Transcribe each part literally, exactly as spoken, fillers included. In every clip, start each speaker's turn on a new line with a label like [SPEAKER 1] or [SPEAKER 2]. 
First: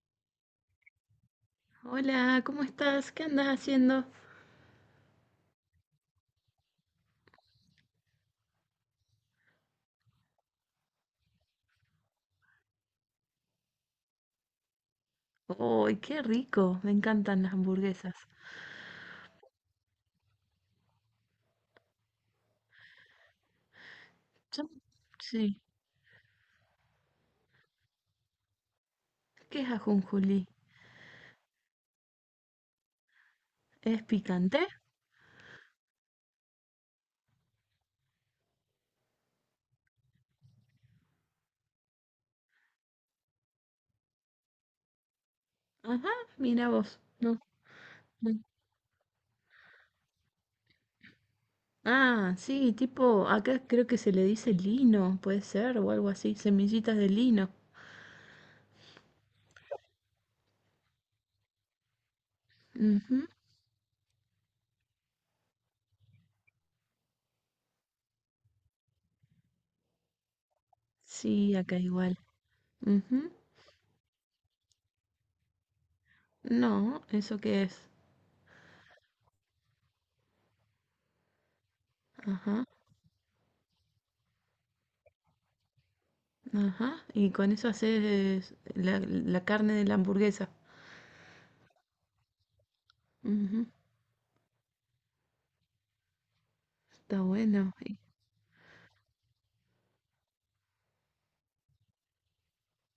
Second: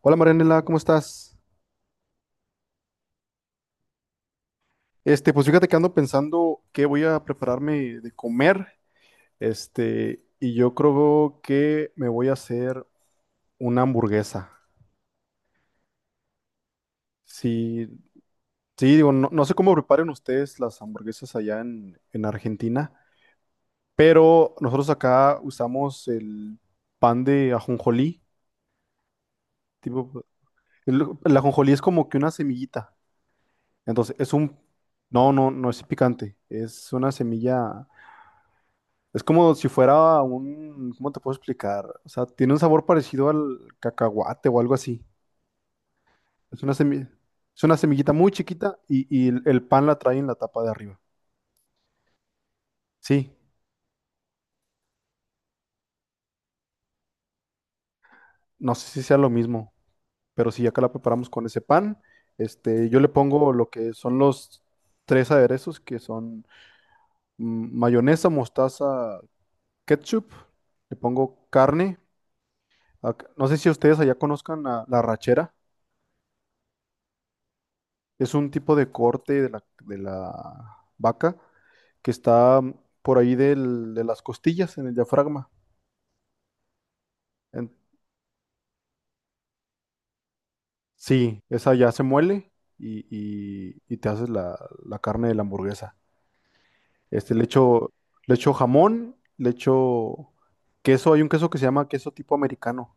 [SPEAKER 1] Hola Marianela, ¿cómo estás?
[SPEAKER 2] Hola, ¿cómo estás? ¿Qué andas haciendo?
[SPEAKER 1] Este, pues fíjate que ando pensando qué voy a prepararme de comer. Este, y yo creo que me voy a hacer una hamburguesa.
[SPEAKER 2] ¡Uy, qué rico! Me encantan las
[SPEAKER 1] Sí,
[SPEAKER 2] hamburguesas.
[SPEAKER 1] sí, digo, no, no sé cómo preparen ustedes las hamburguesas allá en, en Argentina, pero
[SPEAKER 2] Yo-
[SPEAKER 1] nosotros acá
[SPEAKER 2] Sí.
[SPEAKER 1] usamos el pan de ajonjolí.
[SPEAKER 2] ¿Qué es
[SPEAKER 1] Tipo,
[SPEAKER 2] ajonjolí?
[SPEAKER 1] el, el ajonjolí es como que una semillita.
[SPEAKER 2] ¿Es
[SPEAKER 1] Entonces, es
[SPEAKER 2] picante?
[SPEAKER 1] un, no, no, no es picante, es una semilla. Es como si fuera un, ¿Cómo te puedo explicar? O sea, tiene un sabor parecido al cacahuate o algo así.
[SPEAKER 2] Ajá,
[SPEAKER 1] Es
[SPEAKER 2] mira
[SPEAKER 1] una
[SPEAKER 2] vos.
[SPEAKER 1] semilla,
[SPEAKER 2] No,
[SPEAKER 1] es una semillita muy
[SPEAKER 2] no.
[SPEAKER 1] chiquita y, y el, el pan la trae en la tapa de arriba.
[SPEAKER 2] Ah, sí, tipo,
[SPEAKER 1] Sí,
[SPEAKER 2] acá creo que se le dice lino, puede ser, o algo así, semillitas de lino.
[SPEAKER 1] no sé si sea lo mismo, pero sí, acá la preparamos con ese pan. Este, yo le
[SPEAKER 2] Ujú.
[SPEAKER 1] pongo lo que son los tres aderezos, que son mm, mayonesa, mostaza, ketchup. Le pongo
[SPEAKER 2] Sí, acá
[SPEAKER 1] carne.
[SPEAKER 2] igual.
[SPEAKER 1] Ac-
[SPEAKER 2] Ujú.
[SPEAKER 1] No sé si ustedes allá conozcan la la arrachera.
[SPEAKER 2] No, ¿eso qué es?
[SPEAKER 1] Es un tipo de corte de la, de la vaca que está
[SPEAKER 2] Ajá,
[SPEAKER 1] por ahí del- de las costillas, en el diafragma.
[SPEAKER 2] ajá. Y con eso
[SPEAKER 1] En-
[SPEAKER 2] haces la, la carne de la hamburguesa.
[SPEAKER 1] sí, esa ya se muele y,
[SPEAKER 2] Ujú,
[SPEAKER 1] y- y te haces la, la carne de la hamburguesa.
[SPEAKER 2] está
[SPEAKER 1] Este, le
[SPEAKER 2] bueno.
[SPEAKER 1] echo, le echo jamón, le echo queso. Hay un queso que se llama queso tipo americano,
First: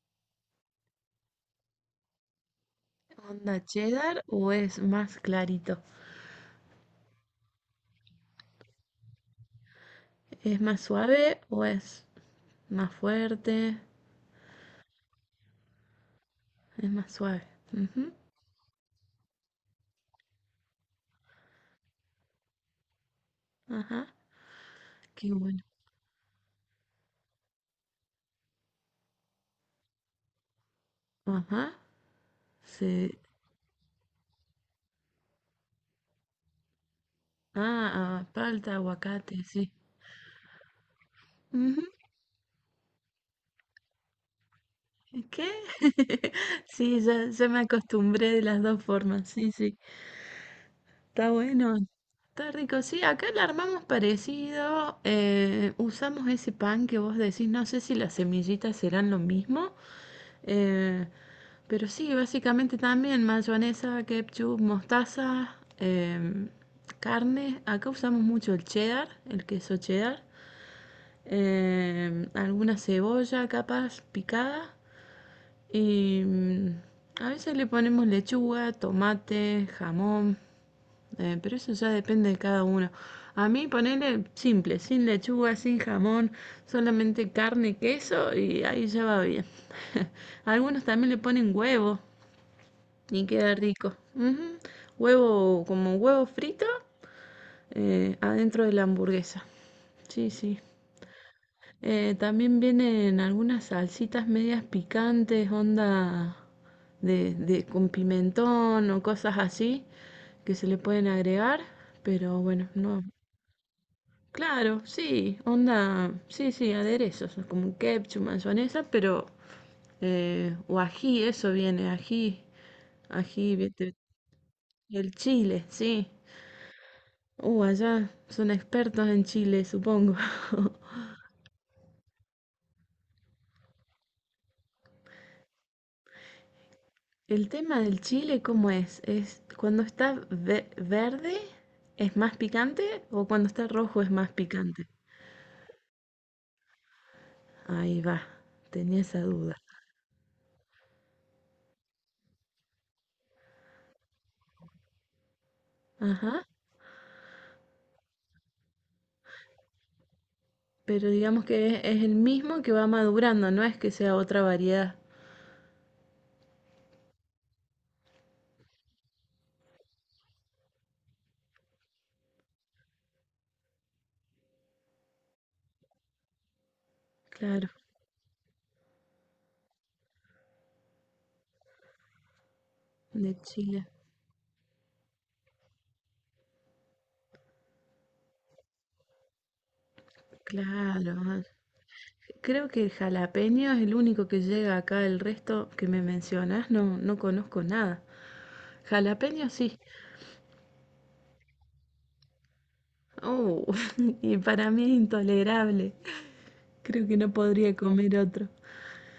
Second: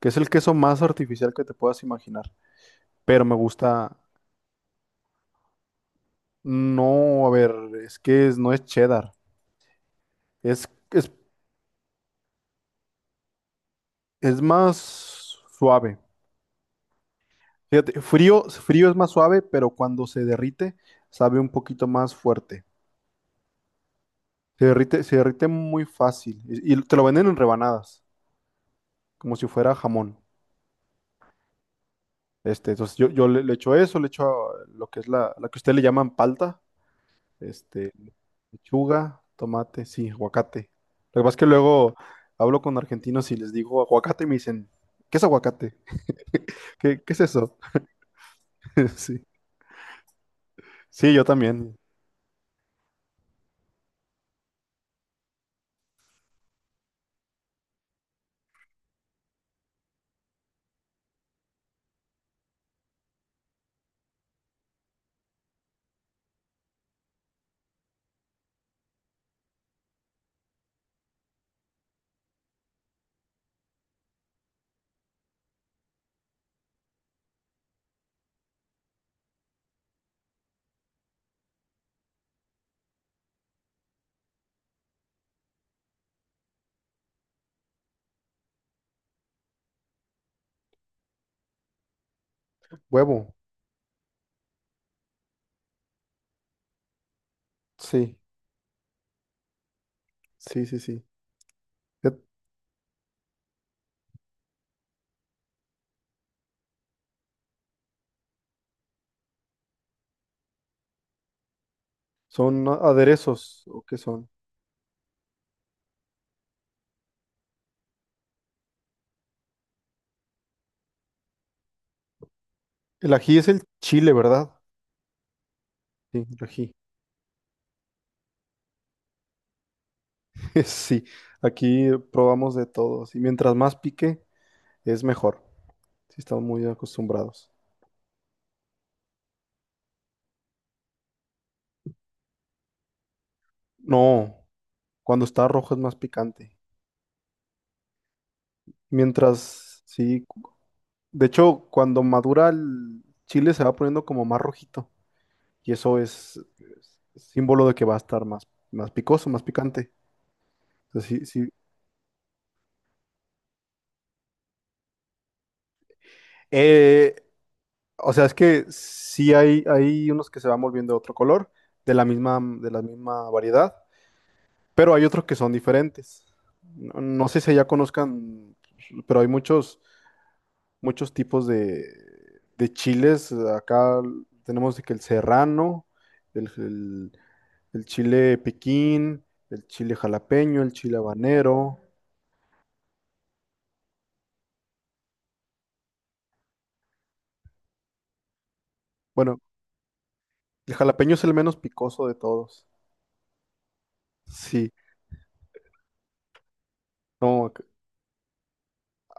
[SPEAKER 1] que es el queso más artificial que te puedas imaginar. Pero me
[SPEAKER 2] ¿Onda
[SPEAKER 1] gusta.
[SPEAKER 2] cheddar o es más clarito?
[SPEAKER 1] No, a ver, es que es- no es cheddar.
[SPEAKER 2] ¿Es
[SPEAKER 1] Es,
[SPEAKER 2] más
[SPEAKER 1] es,
[SPEAKER 2] suave o es más fuerte?
[SPEAKER 1] es más suave.
[SPEAKER 2] Es más suave.
[SPEAKER 1] Fíjate,
[SPEAKER 2] Ujú,
[SPEAKER 1] frío, frío es más suave, pero cuando se derrite, sabe un poquito más fuerte.
[SPEAKER 2] ajá.
[SPEAKER 1] Se derrite, se
[SPEAKER 2] Qué
[SPEAKER 1] derrite
[SPEAKER 2] bueno.
[SPEAKER 1] muy fácil. Y, y te lo venden en rebanadas, como si fuera jamón.
[SPEAKER 2] Ajá.
[SPEAKER 1] Este, entonces yo,
[SPEAKER 2] Sí.
[SPEAKER 1] yo le, le echo eso, le echo ah, lo que es la, la que ustedes le llaman palta,
[SPEAKER 2] Ah,
[SPEAKER 1] este,
[SPEAKER 2] ah, palta,
[SPEAKER 1] lechuga,
[SPEAKER 2] aguacate, sí.
[SPEAKER 1] tomate, sí, aguacate. Lo que pasa es que
[SPEAKER 2] Ujú,
[SPEAKER 1] luego hablo con argentinos y les digo aguacate y me dicen, ¿qué es
[SPEAKER 2] ¿qué?
[SPEAKER 1] aguacate?
[SPEAKER 2] Sí,
[SPEAKER 1] ¿Qué, qué es
[SPEAKER 2] ya, ya
[SPEAKER 1] eso?
[SPEAKER 2] me acostumbré de las dos
[SPEAKER 1] Sí.
[SPEAKER 2] formas. Sí, sí.
[SPEAKER 1] Sí, yo
[SPEAKER 2] Está
[SPEAKER 1] también.
[SPEAKER 2] bueno, está rico. Sí, acá la armamos parecido. Eh, usamos ese pan que vos decís, no sé si las semillitas serán lo mismo. eh, pero sí, básicamente también mayonesa, ketchup, mostaza, em, carne. Acá usamos mucho el cheddar, el queso cheddar. Em, alguna cebolla capaz picada. Y mm, a veces le ponemos lechuga, tomate, jamón, eh, pero eso ya depende de cada uno. A mí ponerle simple, sin lechuga, sin jamón, solamente carne, queso y ahí ya va bien. Algunos también le ponen huevo y
[SPEAKER 1] Huevo.
[SPEAKER 2] queda rico. Ujú. Huevo como huevo frito
[SPEAKER 1] Sí,
[SPEAKER 2] eh, adentro de la hamburguesa. Sí, sí.
[SPEAKER 1] sí, sí, sí.
[SPEAKER 2] Eh, también vienen algunas salsitas medias picantes, onda de, de- con pimentón o cosas así que se le pueden agregar, pero
[SPEAKER 1] Son
[SPEAKER 2] bueno, no.
[SPEAKER 1] aderezos, ¿o qué son?
[SPEAKER 2] Claro, sí, onda, sí, sí, aderezos, como ketchup, mayonesa, pero eh, o ají, eso viene, ají,
[SPEAKER 1] El ají es
[SPEAKER 2] ají,
[SPEAKER 1] el
[SPEAKER 2] viste,
[SPEAKER 1] chile, ¿verdad?
[SPEAKER 2] el chile, sí.
[SPEAKER 1] Sí, el ají.
[SPEAKER 2] Uh, allá son expertos en chile, supongo.
[SPEAKER 1] Sí, aquí probamos de todo. Y mientras más pique, es mejor. Sí, estamos muy
[SPEAKER 2] El
[SPEAKER 1] acostumbrados.
[SPEAKER 2] tema del chile, ¿cómo es? ¿Es cuando está ve- verde es más picante o cuando está rojo es más
[SPEAKER 1] No,
[SPEAKER 2] picante?
[SPEAKER 1] cuando está rojo es más picante.
[SPEAKER 2] Ahí va, tenía esa duda.
[SPEAKER 1] Mientras, sí, cu- de hecho, cuando madura el chile se va poniendo como más rojito. Y eso es,
[SPEAKER 2] Ajá,
[SPEAKER 1] es símbolo de que va a estar más, más picoso, más picante.
[SPEAKER 2] pero
[SPEAKER 1] Entonces, sí,
[SPEAKER 2] digamos
[SPEAKER 1] sí.
[SPEAKER 2] que es, es el mismo que va madurando, no es que sea otra variedad.
[SPEAKER 1] Eh, O sea, es que sí hay, hay unos que se van volviendo de otro color, de la misma, de la misma variedad, pero hay otros que son diferentes. No, no sé si ya
[SPEAKER 2] Claro,
[SPEAKER 1] conozcan, pero hay muchos, muchos tipos de, de chiles.
[SPEAKER 2] de chile.
[SPEAKER 1] Acá tenemos de que el serrano, el, el- el chile piquín, el chile jalapeño, el chile
[SPEAKER 2] Claro, ah,
[SPEAKER 1] habanero.
[SPEAKER 2] creo que el jalapeño es el único que llega acá, el resto que me mencionas no, no conozco nada.
[SPEAKER 1] Bueno,
[SPEAKER 2] Jalapeño sí.
[SPEAKER 1] el jalapeño es el menos picoso de todos.
[SPEAKER 2] Oh, y para
[SPEAKER 1] Sí,
[SPEAKER 2] mí es intolerable. Creo que no
[SPEAKER 1] no,
[SPEAKER 2] podría comer otro.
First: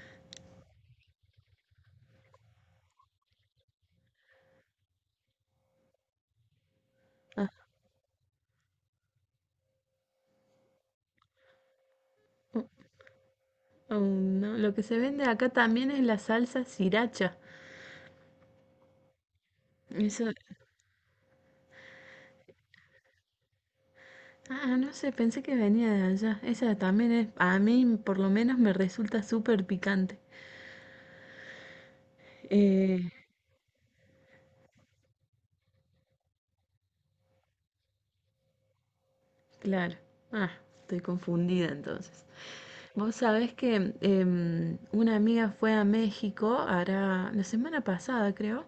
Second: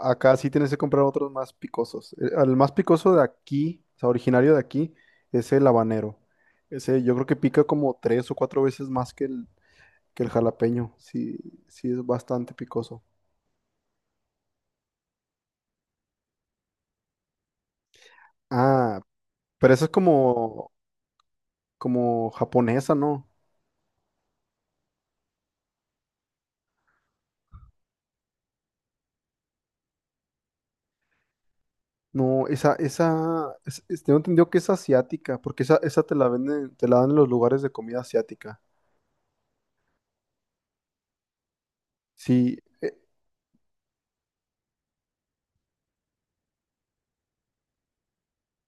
[SPEAKER 1] acá sí tienes que comprar otros más picosos. El, el más picoso de aquí, o sea, originario de aquí, es el habanero. Ese yo creo que
[SPEAKER 2] Ah,
[SPEAKER 1] pica como tres o cuatro veces más que el, que el jalapeño. Sí, sí es bastante
[SPEAKER 2] oh,
[SPEAKER 1] picoso.
[SPEAKER 2] oh, no. Lo que se vende acá también es la salsa sriracha.
[SPEAKER 1] Ah, pero esa es
[SPEAKER 2] Eso,
[SPEAKER 1] como, como japonesa, ¿no?
[SPEAKER 2] ah, no sé, pensé que venía de allá. Esa también es, a mí por lo menos me resulta súper picante.
[SPEAKER 1] No, esa,
[SPEAKER 2] Eh,
[SPEAKER 1] esa, es- es- tengo entendido que es asiática, porque esa, esa te la venden, te la dan en los lugares de comida asiática.
[SPEAKER 2] claro. Ah, estoy confundida entonces.
[SPEAKER 1] Sí, eh,
[SPEAKER 2] Vos sabés que em, una amiga fue a México, hará la semana pasada creo,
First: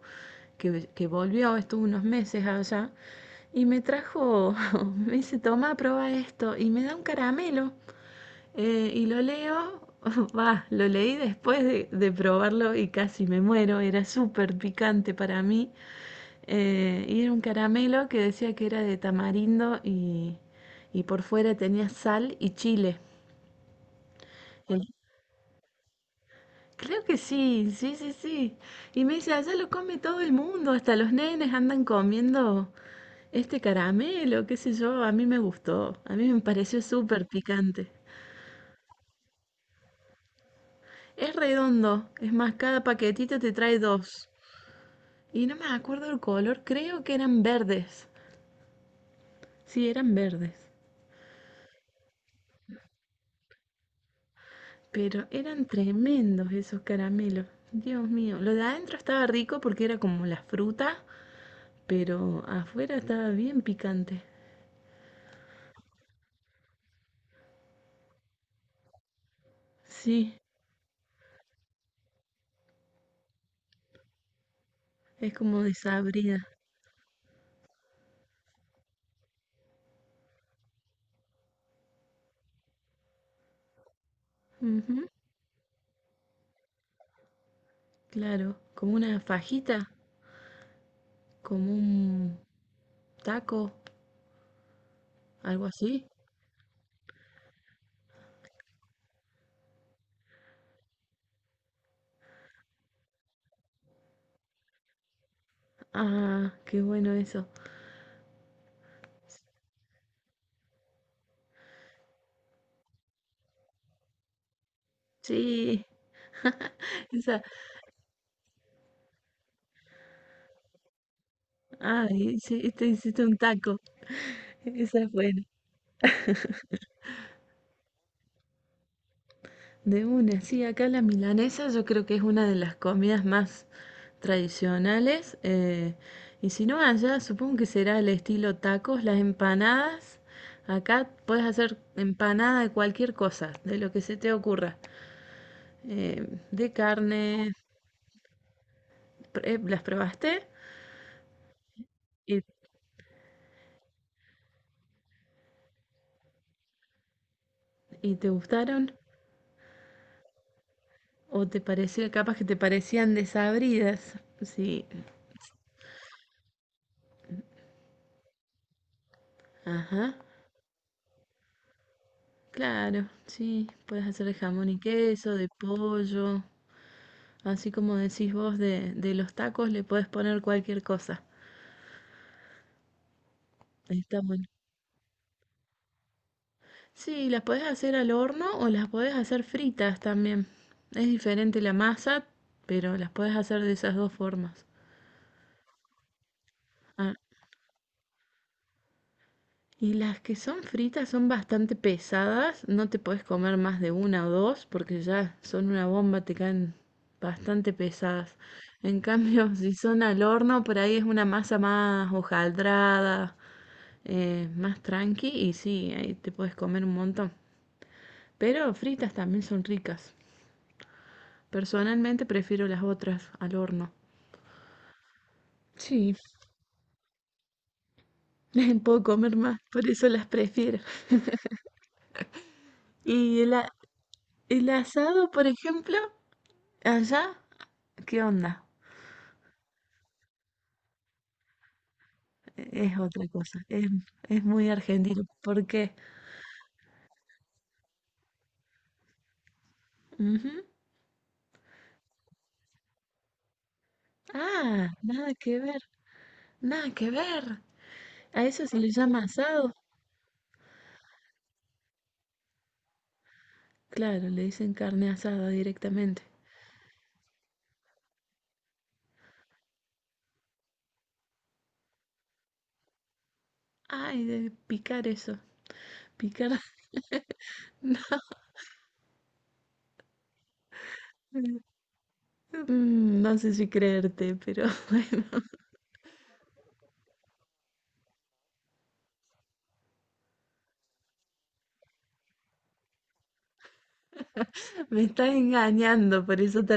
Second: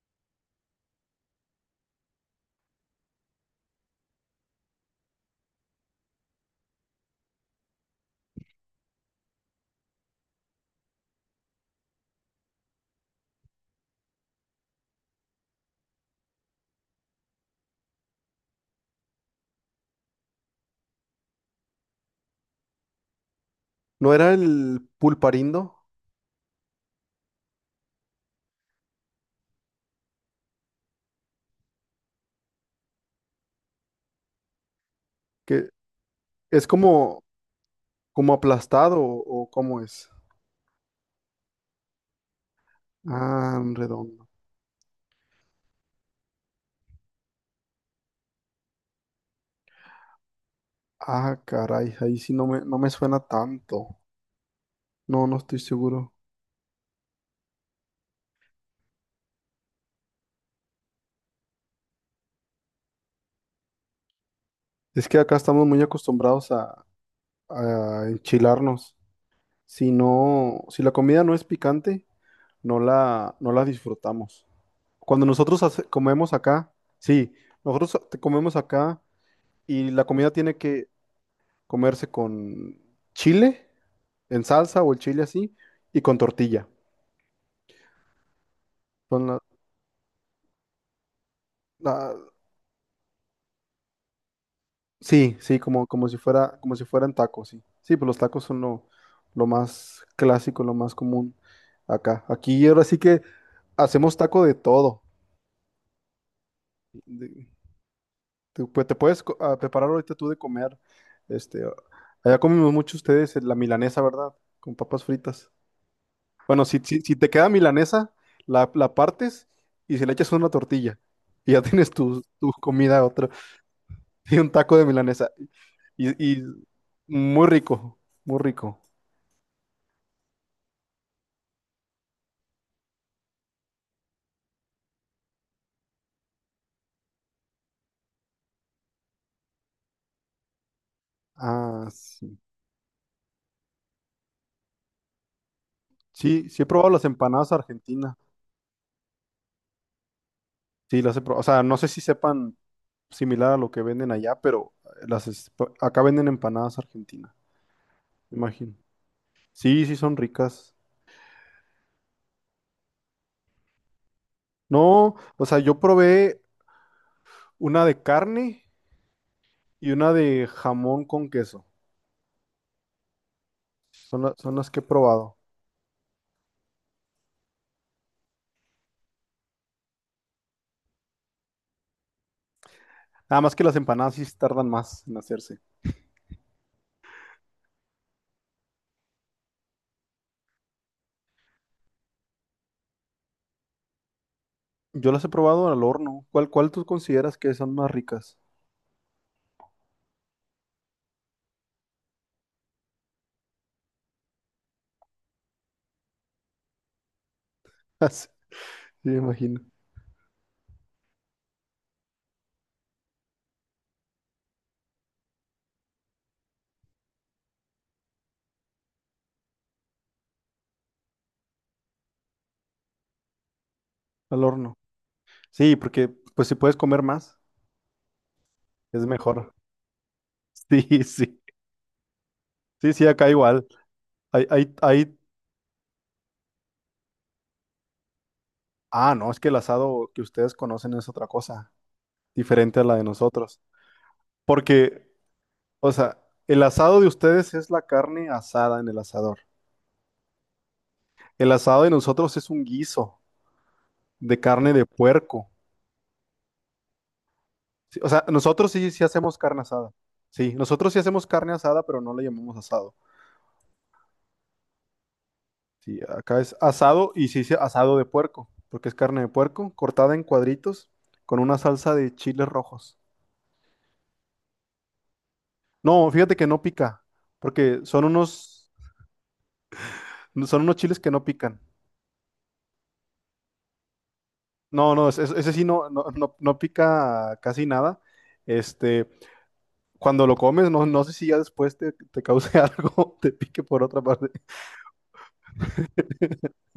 [SPEAKER 2] que, que volvió, estuvo unos meses allá, y me trajo, me dice, toma, prueba esto, y me da un caramelo, eh, y lo leo, va, lo leí después de, de probarlo y casi me muero, era súper picante para mí, eh, y era un caramelo que decía que era de tamarindo y, y por fuera tenía sal y chile.
[SPEAKER 1] ¿no era el pulparindo?
[SPEAKER 2] Creo que sí, sí, sí, sí. Y me dice, allá lo come todo el mundo, hasta los nenes andan comiendo este caramelo, qué sé yo, a mí me
[SPEAKER 1] Que
[SPEAKER 2] gustó, a mí me
[SPEAKER 1] es
[SPEAKER 2] pareció
[SPEAKER 1] como,
[SPEAKER 2] súper picante.
[SPEAKER 1] ¿Como aplastado o, o cómo es?
[SPEAKER 2] Es redondo, es más, cada paquetito te
[SPEAKER 1] Ah, un
[SPEAKER 2] trae
[SPEAKER 1] redondo.
[SPEAKER 2] dos. Y no me acuerdo el color, creo que eran verdes. Sí, eran verdes.
[SPEAKER 1] Ah, caray, ahí sí no me, no me suena tanto.
[SPEAKER 2] Pero
[SPEAKER 1] No, no estoy
[SPEAKER 2] eran
[SPEAKER 1] seguro.
[SPEAKER 2] tremendos esos caramelos. Dios mío, lo de adentro estaba rico porque era como la fruta, pero afuera estaba bien picante.
[SPEAKER 1] Es que acá estamos muy acostumbrados a, a enchilarnos. Si
[SPEAKER 2] Sí,
[SPEAKER 1] no, si la comida no es picante, no la, no la disfrutamos. Cuando
[SPEAKER 2] es
[SPEAKER 1] nosotros
[SPEAKER 2] como
[SPEAKER 1] hace- comemos
[SPEAKER 2] desabrida.
[SPEAKER 1] acá, sí, nosotros te- comemos acá y la comida tiene que comerse con chile en salsa o el
[SPEAKER 2] Ujú,
[SPEAKER 1] chile así y con tortilla.
[SPEAKER 2] claro, como una
[SPEAKER 1] Son la-
[SPEAKER 2] fajita, como
[SPEAKER 1] la-
[SPEAKER 2] un taco,
[SPEAKER 1] Sí, sí,
[SPEAKER 2] algo
[SPEAKER 1] como,
[SPEAKER 2] así.
[SPEAKER 1] como si fuera, como si fueran tacos, sí. Sí, pues los tacos son lo, lo más clásico, lo más común acá. Aquí ahora sí que hacemos taco de todo.
[SPEAKER 2] Ah, qué bueno eso.
[SPEAKER 1] De- te, pues, te puedes co- ah, preparar ahorita tú de comer. Este, Allá comemos mucho ustedes la milanesa, ¿verdad? Con papas fritas.
[SPEAKER 2] Sí,
[SPEAKER 1] Bueno, si, si, si te
[SPEAKER 2] esa.
[SPEAKER 1] queda milanesa, la, la partes y se le echas una tortilla. Y ya tienes
[SPEAKER 2] Ah,
[SPEAKER 1] tu, tu
[SPEAKER 2] sí, te
[SPEAKER 1] comida,
[SPEAKER 2] hiciste
[SPEAKER 1] otra.
[SPEAKER 2] un taco.
[SPEAKER 1] Y un taco de
[SPEAKER 2] Esa es
[SPEAKER 1] milanesa.
[SPEAKER 2] buena.
[SPEAKER 1] Y, y muy rico, muy rico.
[SPEAKER 2] De una, sí, acá la milanesa yo creo que es una de las comidas más tradicionales. Eh, y si no, allá supongo que será el estilo tacos, las empanadas. Acá puedes hacer
[SPEAKER 1] Ah, sí.
[SPEAKER 2] empanada de cualquier cosa, de lo que se te ocurra. eh,
[SPEAKER 1] Sí, sí he
[SPEAKER 2] de
[SPEAKER 1] probado las empanadas
[SPEAKER 2] carne,
[SPEAKER 1] argentinas.
[SPEAKER 2] eh, ¿las probaste?
[SPEAKER 1] Sí, las he probado. O sea, no sé si
[SPEAKER 2] ¿Y,
[SPEAKER 1] sepan similar a lo que venden allá, pero las es- acá venden empanadas argentinas,
[SPEAKER 2] y te
[SPEAKER 1] me imagino.
[SPEAKER 2] gustaron?
[SPEAKER 1] Sí, sí son ricas.
[SPEAKER 2] ¿O te pareció, capaz que te parecían desabridas? Sí,
[SPEAKER 1] No, o sea, yo probé una de carne y una
[SPEAKER 2] ajá,
[SPEAKER 1] de jamón con queso.
[SPEAKER 2] claro, sí, puedes
[SPEAKER 1] Son,
[SPEAKER 2] hacer de
[SPEAKER 1] la- son
[SPEAKER 2] jamón
[SPEAKER 1] las
[SPEAKER 2] y
[SPEAKER 1] que he
[SPEAKER 2] queso,
[SPEAKER 1] probado.
[SPEAKER 2] de pollo, así como decís vos de, de los tacos, le puedes poner cualquier cosa.
[SPEAKER 1] Nada más que las empanadas
[SPEAKER 2] Está
[SPEAKER 1] sí
[SPEAKER 2] bueno.
[SPEAKER 1] tardan más en hacerse.
[SPEAKER 2] Sí, las podés hacer al horno o las podés hacer fritas también. Es diferente la masa, pero las podés hacer de esas dos formas.
[SPEAKER 1] Yo las he probado al horno. ¿Cuál, cuál tú
[SPEAKER 2] Ah,
[SPEAKER 1] consideras que son más ricas?
[SPEAKER 2] y las que son fritas son bastante pesadas, no te puedes comer más de una o dos porque ya son una bomba, te caen bastante
[SPEAKER 1] Sí,
[SPEAKER 2] pesadas. En
[SPEAKER 1] me
[SPEAKER 2] cambio,
[SPEAKER 1] imagino.
[SPEAKER 2] si son al horno, por ahí es una masa más hojaldrada, eh, más tranqui y sí, ahí te puedes comer un montón. Pero fritas también son ricas. Personalmente prefiero las otras al horno.
[SPEAKER 1] Al horno. Sí, porque
[SPEAKER 2] Sí,
[SPEAKER 1] pues si puedes comer más.
[SPEAKER 2] puedo
[SPEAKER 1] Es
[SPEAKER 2] comer
[SPEAKER 1] mejor.
[SPEAKER 2] más, por eso las prefiero.
[SPEAKER 1] Sí, sí. Sí, sí, acá
[SPEAKER 2] Y el,
[SPEAKER 1] igual.
[SPEAKER 2] a-
[SPEAKER 1] Hay,
[SPEAKER 2] el
[SPEAKER 1] hay, hay...
[SPEAKER 2] asado, por ejemplo, allá. ¿Qué onda?
[SPEAKER 1] Ah, no, es que el asado que ustedes conocen es otra cosa,
[SPEAKER 2] E-,
[SPEAKER 1] diferente a la
[SPEAKER 2] Es
[SPEAKER 1] de
[SPEAKER 2] otra cosa,
[SPEAKER 1] nosotros.
[SPEAKER 2] es, es muy
[SPEAKER 1] Porque,
[SPEAKER 2] argentino. ¿Por
[SPEAKER 1] o
[SPEAKER 2] qué?
[SPEAKER 1] sea, el asado de ustedes es la carne asada en el asador.
[SPEAKER 2] Ujú.
[SPEAKER 1] El asado de nosotros es un guiso de carne de
[SPEAKER 2] Ah, nada
[SPEAKER 1] puerco.
[SPEAKER 2] que ver, nada que ver.
[SPEAKER 1] Sí, o sea,
[SPEAKER 2] A eso
[SPEAKER 1] nosotros
[SPEAKER 2] se
[SPEAKER 1] sí,
[SPEAKER 2] le
[SPEAKER 1] sí
[SPEAKER 2] llama
[SPEAKER 1] hacemos carne
[SPEAKER 2] asado.
[SPEAKER 1] asada. Sí, nosotros sí hacemos carne asada, pero no le llamamos asado.
[SPEAKER 2] Claro, le dicen carne asada
[SPEAKER 1] Sí,
[SPEAKER 2] directamente.
[SPEAKER 1] acá es asado y sí, sí, asado de puerco, porque es carne de puerco cortada en cuadritos con una salsa de chiles rojos.
[SPEAKER 2] Ay, de picar eso,
[SPEAKER 1] No, fíjate que
[SPEAKER 2] picar.
[SPEAKER 1] no pica, porque son unos, son unos chiles que no pican.
[SPEAKER 2] No, Mm, no sé si creerte, pero
[SPEAKER 1] No, no, es-
[SPEAKER 2] bueno,
[SPEAKER 1] es- ese, sí. No, no, no, no pica casi nada. Este, Cuando lo comes, no, no sé si ya después te, te cause algo, te pique por otra parte.
[SPEAKER 2] me estás engañando, por eso te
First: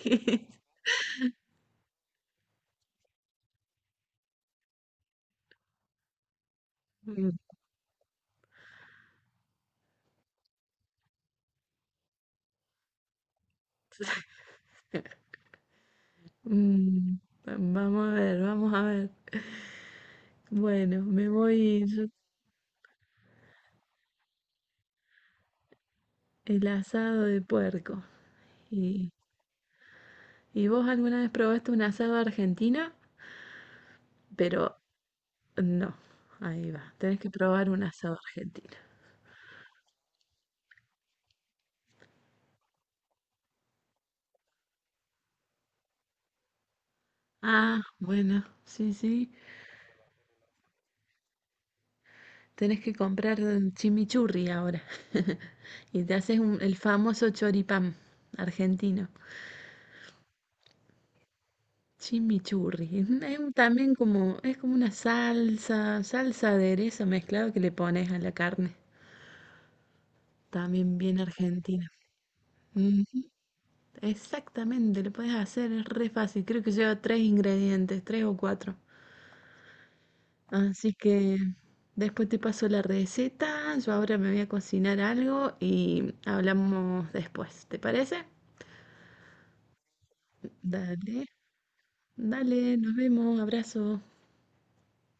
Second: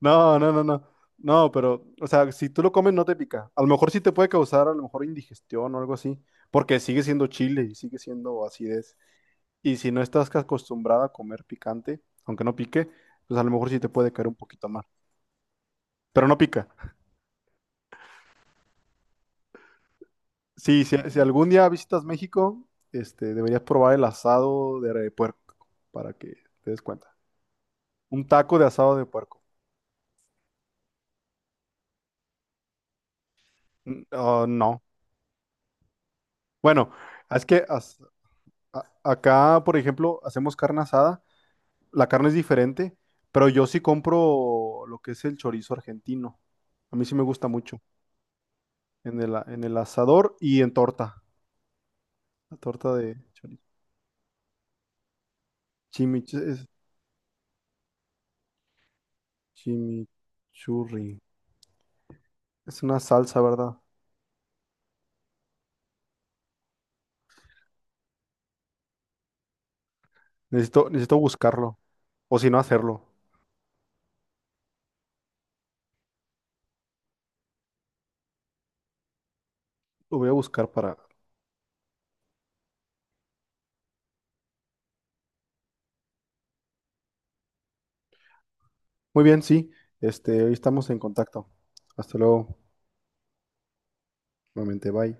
[SPEAKER 1] No, no, no, no. No, pero, o sea, si tú lo comes no te pica. A lo mejor sí te puede causar a lo mejor indigestión o algo así, porque sigue siendo
[SPEAKER 2] Mm,
[SPEAKER 1] chile y sigue siendo acidez. Y si no estás ca- acostumbrada a comer picante, aunque no pique, pues a lo mejor sí te puede caer un poquito mal. Pero no pica.
[SPEAKER 2] mm, vamos a ver, vamos a ver.
[SPEAKER 1] Sí, si,
[SPEAKER 2] Bueno,
[SPEAKER 1] si
[SPEAKER 2] me
[SPEAKER 1] algún día
[SPEAKER 2] voy
[SPEAKER 1] visitas
[SPEAKER 2] yo-
[SPEAKER 1] México, este, deberías probar el asado de re- puerco para que
[SPEAKER 2] el
[SPEAKER 1] te des cuenta.
[SPEAKER 2] asado de puerco.
[SPEAKER 1] Un taco de asado de
[SPEAKER 2] ¿Y,
[SPEAKER 1] puerco.
[SPEAKER 2] y vos alguna vez probaste un asado argentino?
[SPEAKER 1] Mm, ah,
[SPEAKER 2] Pero
[SPEAKER 1] no.
[SPEAKER 2] no, ahí
[SPEAKER 1] Bueno,
[SPEAKER 2] va. Tenés que
[SPEAKER 1] es que
[SPEAKER 2] probar un
[SPEAKER 1] as-
[SPEAKER 2] asado argentino.
[SPEAKER 1] A- acá, por ejemplo, hacemos carne asada. La carne es diferente, pero yo sí compro lo que es el chorizo argentino. A mí sí me gusta mucho.
[SPEAKER 2] Ah, bueno, sí,
[SPEAKER 1] En
[SPEAKER 2] sí.
[SPEAKER 1] el, a- en el asador y en torta. La
[SPEAKER 2] Tenés que
[SPEAKER 1] torta de
[SPEAKER 2] comprar
[SPEAKER 1] chorizo.
[SPEAKER 2] eh, chimichurri ahora. Y te
[SPEAKER 1] Chimich
[SPEAKER 2] haces un-
[SPEAKER 1] Es
[SPEAKER 2] el famoso choripán argentino.
[SPEAKER 1] chimichurri. Es
[SPEAKER 2] Chimichurri.
[SPEAKER 1] una
[SPEAKER 2] Es un- es
[SPEAKER 1] salsa,
[SPEAKER 2] un-
[SPEAKER 1] ¿verdad?
[SPEAKER 2] también como, es como una salsa, salsa aderezo mezclado que le pones a la carne.
[SPEAKER 1] Necesito,
[SPEAKER 2] También
[SPEAKER 1] necesito
[SPEAKER 2] bien
[SPEAKER 1] buscarlo.
[SPEAKER 2] argentina.
[SPEAKER 1] O si no, hacerlo.
[SPEAKER 2] Exactamente, lo puedes hacer, es re fácil. Creo que lleva tres ingredientes, tres o cuatro.
[SPEAKER 1] Lo voy a buscar
[SPEAKER 2] Así
[SPEAKER 1] para...
[SPEAKER 2] que después te paso la receta. Yo ahora me voy a cocinar algo y hablamos después. ¿Te parece?
[SPEAKER 1] Muy bien, sí. Este, hoy estamos en
[SPEAKER 2] Dale,
[SPEAKER 1] contacto. Hasta luego.
[SPEAKER 2] dale, nos vemos, abrazo.
[SPEAKER 1] Nuevamente, bye.